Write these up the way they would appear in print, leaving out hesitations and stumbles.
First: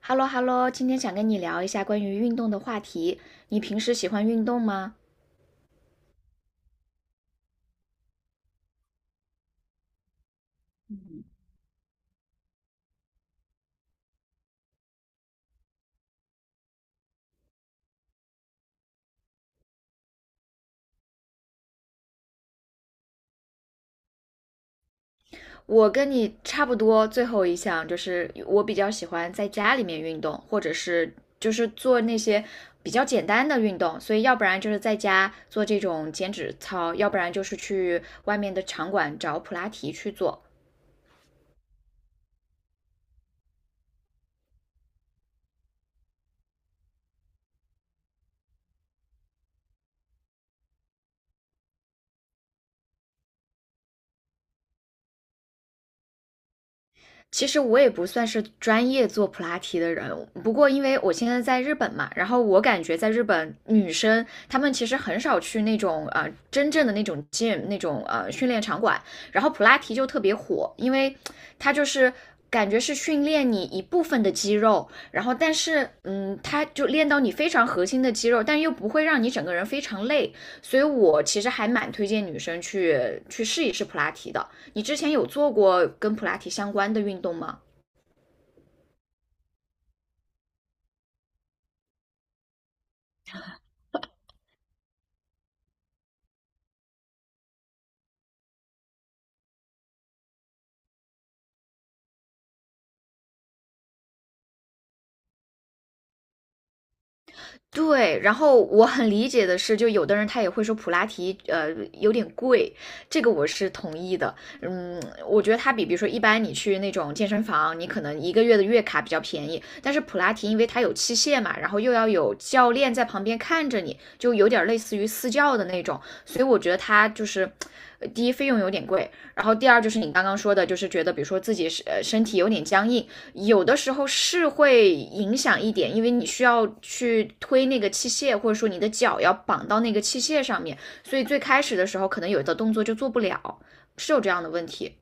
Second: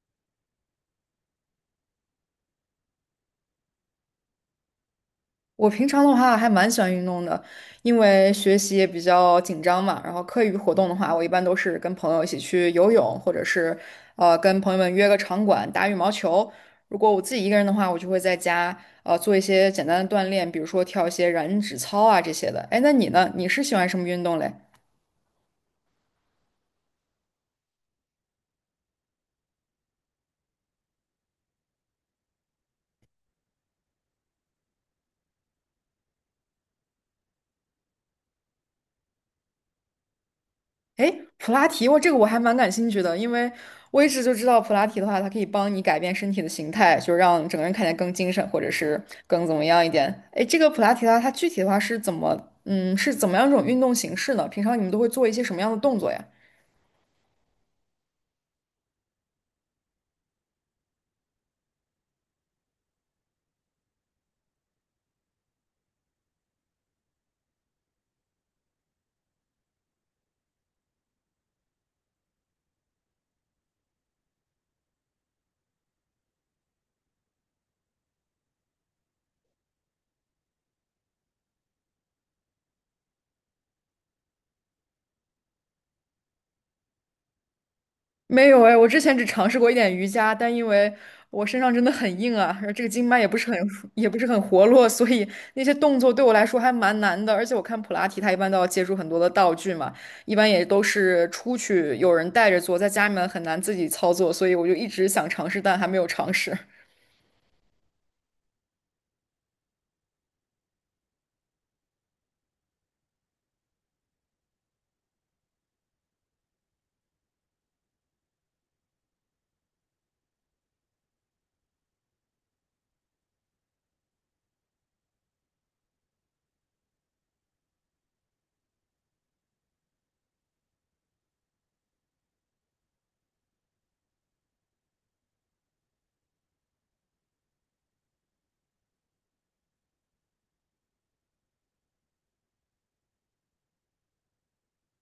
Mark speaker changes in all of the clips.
Speaker 1: 哈喽哈喽，今天想跟你聊一下关于运动的话题。你平时喜欢运动吗？
Speaker 2: 我平常的话还蛮喜欢运动的，因为学习也比较紧张嘛。然后课余活动的话，我一般都是跟朋友一起去游泳，或者是跟朋友们约个场馆打羽毛球。如果我自己一个人的话，我就会在家做一些简单的锻炼，比如说跳一些燃脂操啊这些的。哎，那你呢？你是喜欢什么运动嘞？
Speaker 1: 我跟你差不多，最后一项就是我比较喜欢在家里面运动，或者是就是做那些比较简单的运动。所以要不然就是在家做这种减脂操，要不然就是去外面的场馆找普拉提去做。
Speaker 2: 诶，普拉提，我这个我还蛮感兴趣的，因为我一直就知道普拉提的话，它可以帮你改变身体的形态，就让整个人看起来更精神，或者是更怎么样一点。诶，这个普拉提的话，它具体的话是怎么，嗯，是怎么样一种运动形式呢？平常你们都会做一些什么样的动作呀？
Speaker 1: 其实我也不算是专业做普拉提的人，不过因为我现在在日本嘛，然后我感觉在日本女生她们其实很少去那种真正的那种 gym 那种训练场馆，然后普拉提就特别火，因为它就是感觉是训练你一部分的肌肉，然后但是它就练到你非常核心的肌肉，但又不会让你整个人非常累，所以我其实还蛮推荐女生去试一试普拉提的。你之前有做过跟普拉提相关的运动吗？
Speaker 2: 没有哎，我之前只尝试过一点瑜伽，但因为我身上真的很硬啊，而这个经脉也不是很 也不是很活络，所以那些动作对我来说还蛮难的。而且我看普拉提，它一般都要借助很多的道具嘛，一般也都是出去有人带着做，在家里面很难自己操作，所以我就一直想尝试，但还没有尝试。
Speaker 1: 对，然后我很理解的是，就有的人他也会说普拉提，有点贵，这个我是同意的。嗯，我觉得它比如说一般你去那种健身房，你可能一个月的月卡比较便宜，但是普拉提因为它有器械嘛，然后又要有教练在旁边看着你，就有点类似于私教的那种，所以我觉得它就是。第一，费用有点贵，然后第二就是你刚刚说的，就是觉得比如说自己是身体有点僵硬，有的时候是会影响一点，因为你需要去推那个器械，或者说你的脚要绑到那个器械上面，所以最开始的时候可能有的动作就做不了，是有这样的问题。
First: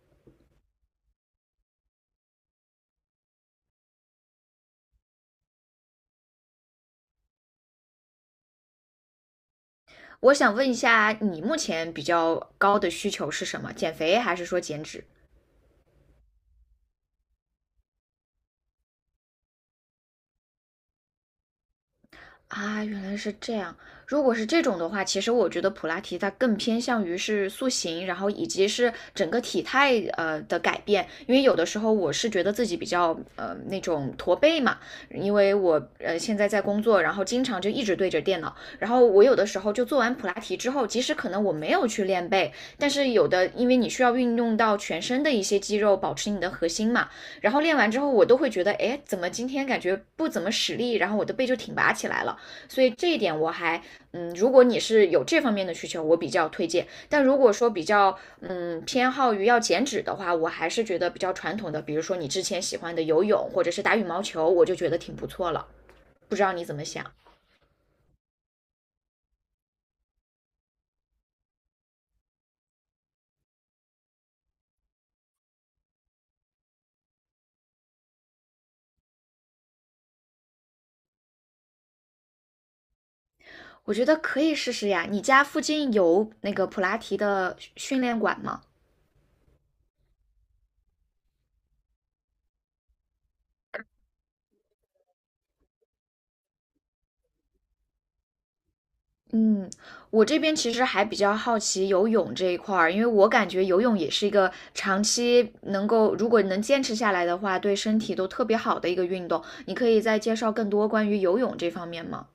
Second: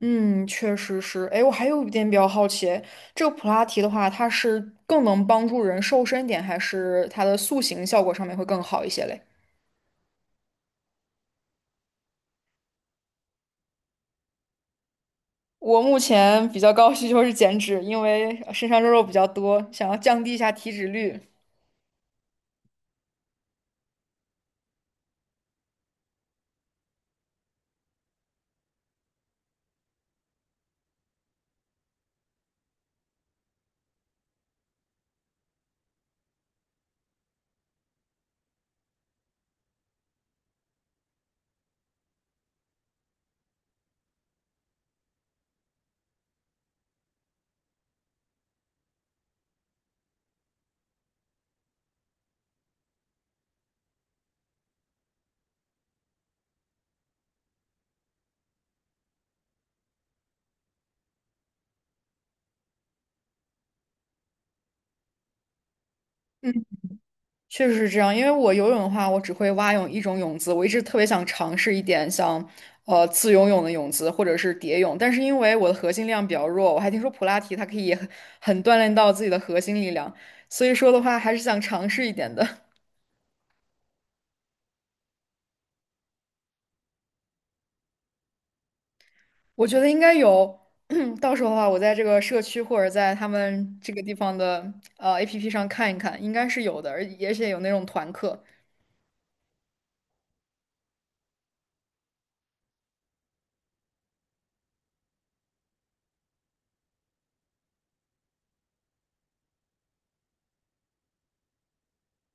Speaker 2: 嗯，确实是。哎，我还有一点比较好奇，这个普拉提的话，它是更能帮助人瘦身一点，还是它的塑形效果上面会更好一些嘞？
Speaker 1: 我想问一下，你目前比较高的需求是什么？减肥还是说减脂？
Speaker 2: 我目前比较高的需求是减脂，因为身上肉肉比较多，想要降低一下体脂率。
Speaker 1: 啊，原来是这样。如果是这种的话，其实我觉得普拉提它更偏向于是塑形，然后以及是整个体态的改变。因为有的时候我是觉得自己比较那种驼背嘛，因为我现在在工作，然后经常就一直对着电脑，然后我有的时候就做完普拉提之后，即使可能我没有去练背，但是有的因为你需要运用到全身的一些肌肉，保持你的核心嘛，然后练完之后我都会觉得，哎，怎么今天感觉不怎么使力，然后我的背就挺拔起来了。所以这一点我还，如果你是有这方面的需求，我比较推荐。但如果说比较，偏好于要减脂的话，我还是觉得比较传统的，比如说你之前喜欢的游泳或者是打羽毛球，我就觉得挺不错了。不知道你怎么想？
Speaker 2: 确实是这样，因为我游泳的话，我只会蛙泳一种泳姿，我一直特别想尝试一点像，自由泳的泳姿或者是蝶泳，但是因为我的核心量比较弱，我还听说普拉提它可以很锻炼到自己的核心力量，所以说的话还是想尝试一点的。
Speaker 1: 我觉得可以试试呀。你家附近有那个普拉提的训练馆吗？
Speaker 2: 我觉得应该有，到时候的话，我在这个社区或者在他们这个地方的APP 上看一看，应该是有的，而且有那种团课，
Speaker 1: 嗯，我这边其实还比较好奇游泳这一块儿，因为我感觉游泳也是一个长期能够，如果能坚持下来的话，对身体都特别好的一个运动。你可以再介绍更多关于游泳这方面吗？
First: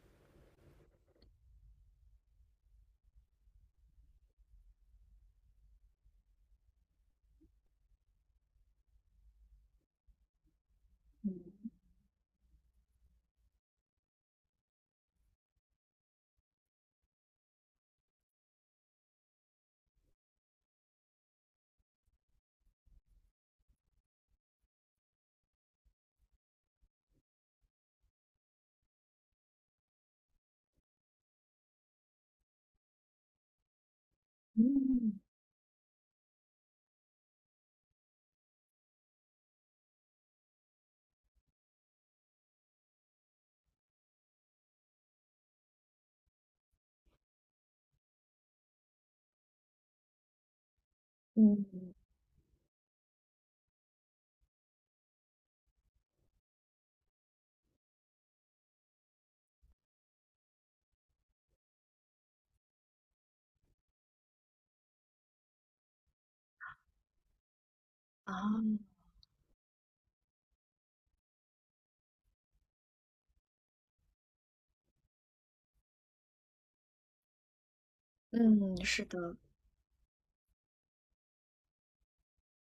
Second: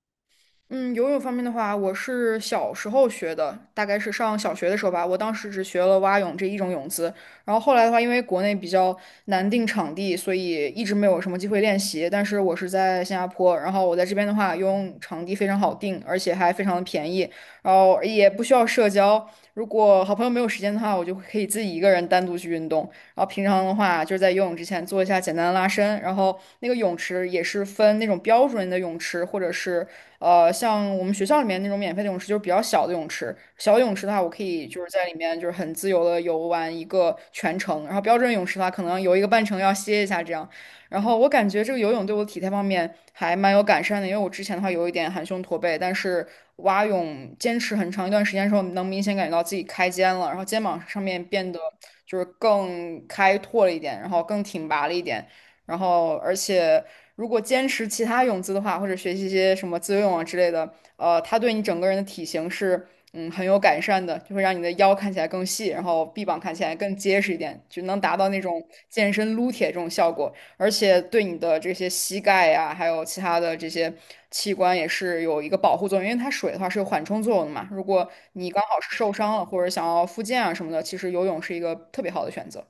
Speaker 2: 嗯，游泳方面的话，我是小时候学的，大概是上小学的时候吧。我当时只学了蛙泳这一种泳姿，然后后来的话，因为国内比较难定场地，所以一直没有什么机会练习。但是我是在新加坡，然后我在这边的话，游泳场地非常好定，而且还非常的便宜，然后也不需要社交。如果好朋友没有时间的话，我就可以自己一个人单独去运动。然后平常的话，就是在游泳之前做一下简单的拉伸，然后那个泳池也是分那种标准的泳池，或者是像我们学校里面那种免费的泳池，就是比较小的泳池。小泳池的话，我可以就是在里
Speaker 1: 嗯，
Speaker 2: 面就是很自由的游玩一个全程。然后标准泳池的话，可能游一个半程要歇一下这样。然后我感觉这个游泳对我体态方面还蛮有改善的，因为我之前的话有一点含胸驼背，但是蛙泳坚持很长一段时间的时候，能明显感觉到自己开肩了，然后肩膀上面变得就是更开拓了一点，然后更挺拔了一点。然后而且如果坚持其他泳姿的话，或者学习一些什么自由泳啊之类的，它对你整个人的体型是很有改善的，就会让你的腰看起来更细，然后臂膀看起来更结实一点，就能达到那种
Speaker 1: 啊，
Speaker 2: 健身撸铁这种效果，而且对你的这些膝盖呀、还有其他的这些器官也是有一个保护作用，因为它水的话是有缓冲作用的嘛，如果你刚好
Speaker 1: 嗯，
Speaker 2: 是
Speaker 1: 是
Speaker 2: 受伤
Speaker 1: 的。
Speaker 2: 了或者想要复健啊什么的，其实游泳是一个特别好的选择。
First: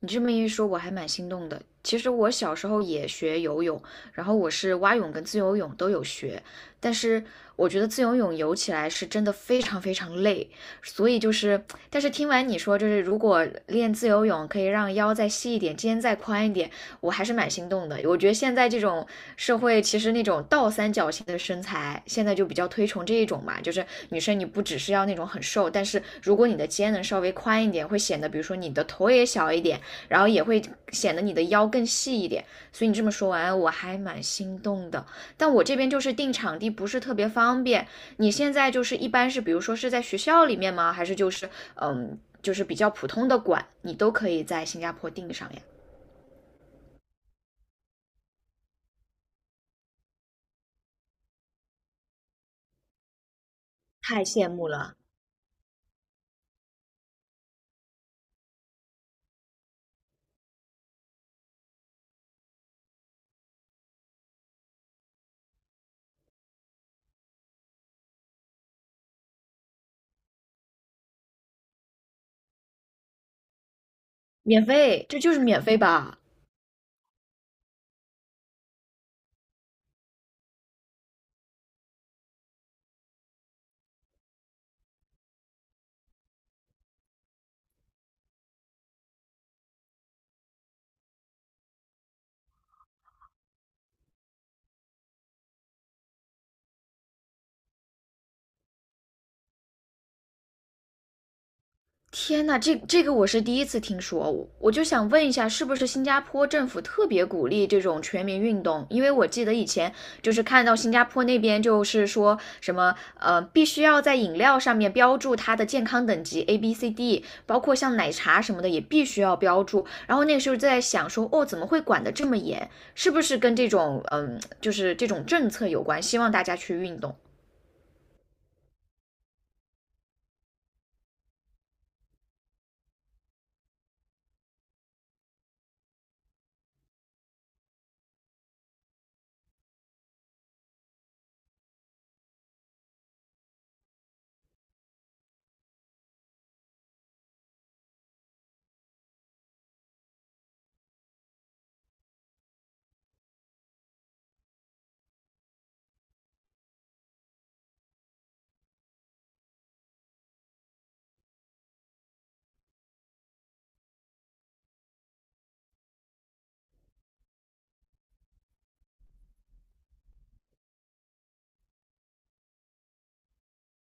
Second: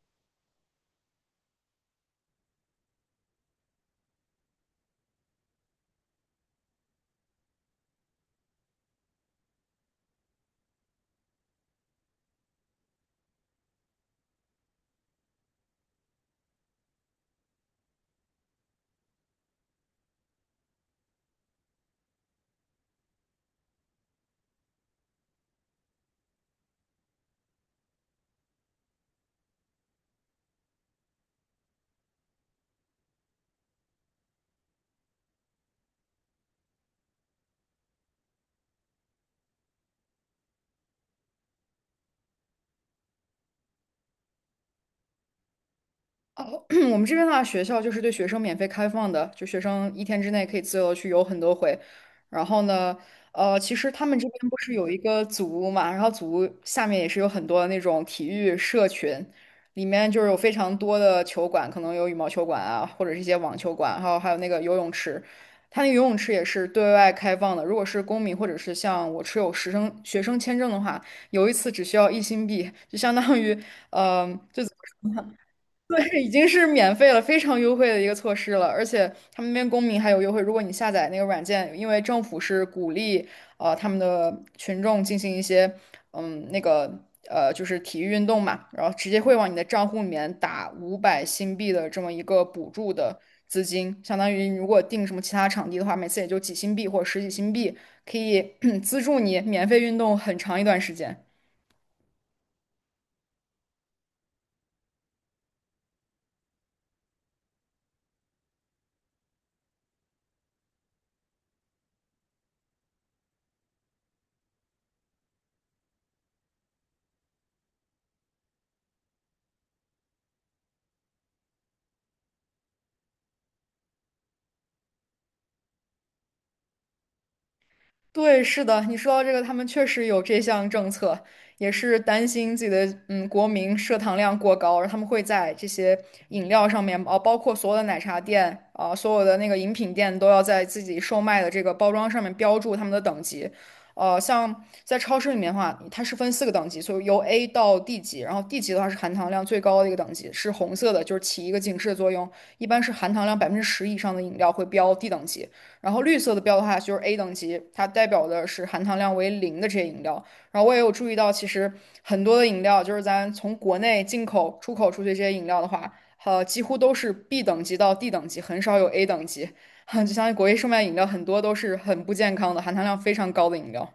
Speaker 1: 你这么一说，我还蛮心动的。其实我小时候也学游泳，然后我是蛙泳跟自由泳都有学，但是我觉得自由泳游起来是真的非常非常累，所以就是，但是听完你说，就是如果练自由泳可以让腰再细一点，肩再宽一点，我还是蛮心动的。我觉得现在这种社会，其实那种倒三角形的身材，现在就比较推崇这一种嘛，就是女生你不只是要那种很瘦，但是如果你的肩能稍微宽一点，会显得比如说你的头也小一点。然后也会显得你的腰更细一点。所以你这么说完，我还蛮心动的。但我这边就是定场地不是特别方便。你现在就是一般是，比如说是在学校里面吗？还是就是就是比较普通的馆，你都可以在新加坡订上呀？
Speaker 2: 哦，我们这边的话，学校就是对学生免费开放的，就学生一天之内可以自由地去游很多回。然后呢，其实他们
Speaker 1: 太
Speaker 2: 这边
Speaker 1: 羡
Speaker 2: 不
Speaker 1: 慕
Speaker 2: 是有一
Speaker 1: 了，
Speaker 2: 个组屋嘛，然后组屋下面也是有很多那种体育社群，里面就是有非常多的球馆，可能有羽毛球馆啊，或者是一些网球馆，还有那个游泳池。它那个游泳池也是对外开放的，如果是公民或者是像我持有学生签证的话，游一次只需要1新币，就相当于，嗯、
Speaker 1: 免费，这就是免费吧？
Speaker 2: 对，已经是免费了，非常优惠的一个措施了，而且他们那边公民还有优惠。如果你下载那个软件，因为政府是鼓励他们的群众进行一些那个就是体育运动嘛，然后直接会往你的账户里面打500新币的这么一个补助的资金，相当于如果订什么其他场地的话，每次也就几新币或者十几新币，可以 资助你免费运动很长一段时间。
Speaker 1: 天呐，这个我是第一次听说，我就想问一下，是不是新加坡政府特别鼓励这种全民运动？因为我记得以前就是看到新加坡那边就是说什么，必须要在饮料上面标注它的健康等级 A、B、C、D，包括像奶茶什么的也必须要标注。然后那个时候在想说，哦，怎么会管得这么严？是不是跟这种就是这种政策有关？希望大家去运动。
Speaker 2: 对，是的，你说到这个，他们确实有这项政策，也是担心自己的国民摄糖量过高，然后他们会在这些饮料上面，哦，包括所有的奶茶店啊、所有的那个饮品店都要在自己售卖的这个包装上面标注他们的等级。呃，像在超市里面的话，它是分四个等级，所以由 A 到 D 级，然后 D 级的话是含糖量最高的一个等级，是红色的，就是起一个警示的作用，一般是含糖量10%以上的饮料会标 D 等级。然后绿色的标的话就是 A 等级，它代表的是含糖量为零的这些饮料。然后我也有注意到，其实很多的饮料，就是咱从国内进口、出口出去这些饮料的话，几乎都是 B 等级到 D 等级，很少有 A 等级。就相当于国内售卖饮料很多都是很不健康的，含糖量非常高的饮料。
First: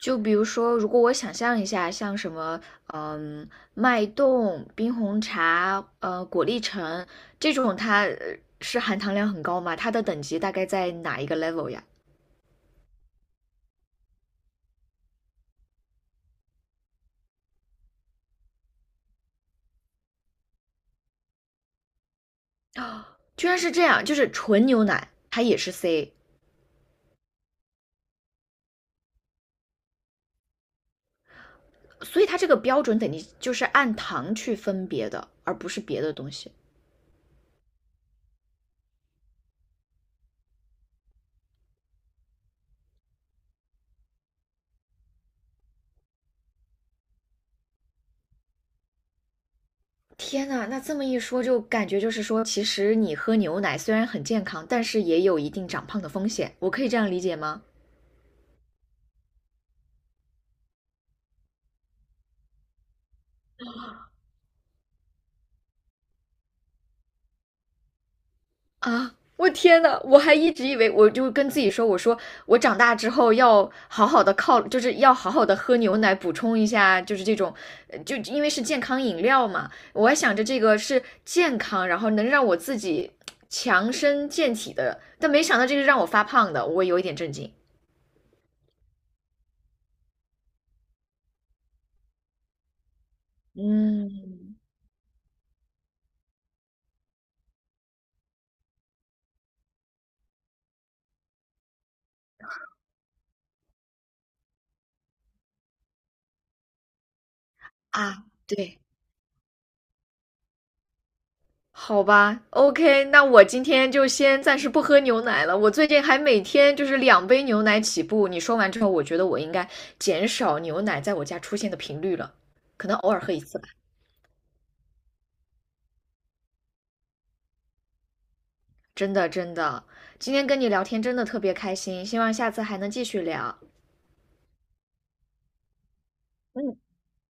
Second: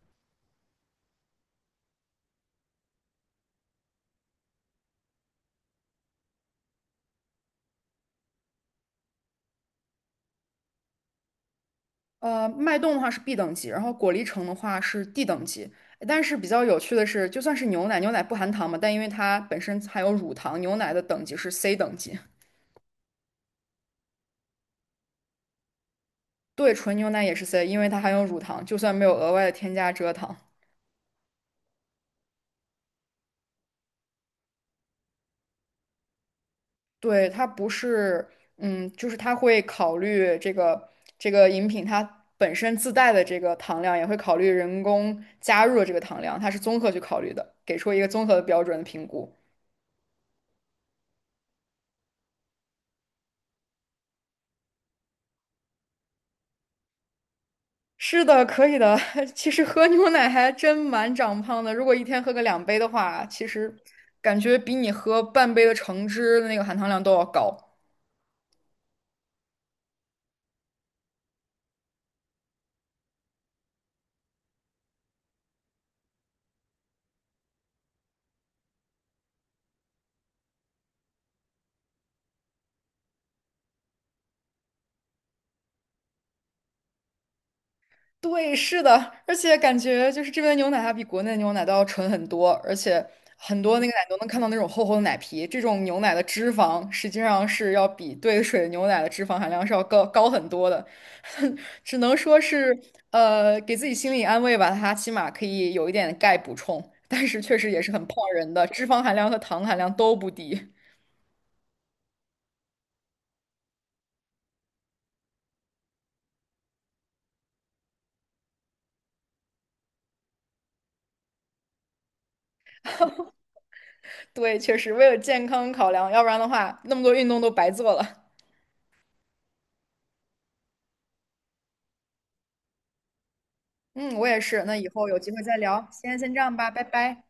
Speaker 1: 就比如说，如果我想象一下，像什么，嗯，脉动、冰红茶、果粒橙这种，它是含糖量很高吗？它的等级大概在哪一个 level 呀？
Speaker 2: 脉动的话是 B 等级，然后果粒橙的话是 D 等级。但是比较有趣的是，就算是牛奶，牛奶不含糖嘛，但因为它本身含有乳糖，牛奶的等级是 C 等级。
Speaker 1: 居然是这样，就是纯牛奶它也是 C，
Speaker 2: 对，纯牛奶也是 C,因为它含有乳糖，就算没有额外的添加蔗糖。
Speaker 1: 所以它这个标准等级就是按糖去分别的，而不是别的东西。
Speaker 2: 对，它不是，嗯，就是它会考虑这个这个饮品它本身自带的这个糖量，也会考虑人工加入的这个糖量，它是综合去考虑的，给出一个综合的标准的评估。
Speaker 1: 天呐，那这么一说，就感觉就是说，其实你喝牛奶虽然很健康，但是也有一定长胖的风险。我可以这样理解吗？
Speaker 2: 是的，可以的。其实喝牛奶还真蛮长胖的，如果一天喝个两杯的话，其实感觉比你喝半杯的橙汁的那个含糖量都要高。
Speaker 1: 啊！我天呐，我还一直以为，我就跟自己说，我说我长大之后要好好的靠，就是要好好的喝牛奶，补充一下，就是这种，就因为是健康饮料嘛，我还想着这个是健康，然后能让我自己强身健体的，但没想到这个让我发胖的，我有一点震惊
Speaker 2: 对，是的，而且感觉就是这边的牛奶它比国内的牛奶都要纯很多，而且很多那个奶都能看到那
Speaker 1: 嗯，
Speaker 2: 种厚厚的奶皮。这种牛奶的脂肪实际上是要比兑水牛奶的脂肪含量是要高很多的，只能说是给自己心理安慰吧，它起码可以有一点钙补充，但是确实也是很胖
Speaker 1: 啊！
Speaker 2: 人的，
Speaker 1: 对。
Speaker 2: 脂肪含量和糖含量都不低。
Speaker 1: 好吧，OK，那我今天就先暂时不喝牛奶了。我最近还每天就是两杯牛奶起步。你说完之后，我觉得我应该减少牛奶在我家出现的频率了，可能偶尔喝一次吧。
Speaker 2: 对，确实为了健康考量，要不然的话那么多运动都白做了。
Speaker 1: 真的，真的，今天跟你聊天真的特别开心，希望下次还能继续聊。
Speaker 2: 嗯，我也是。那以后有机会再聊，先这样吧，拜拜。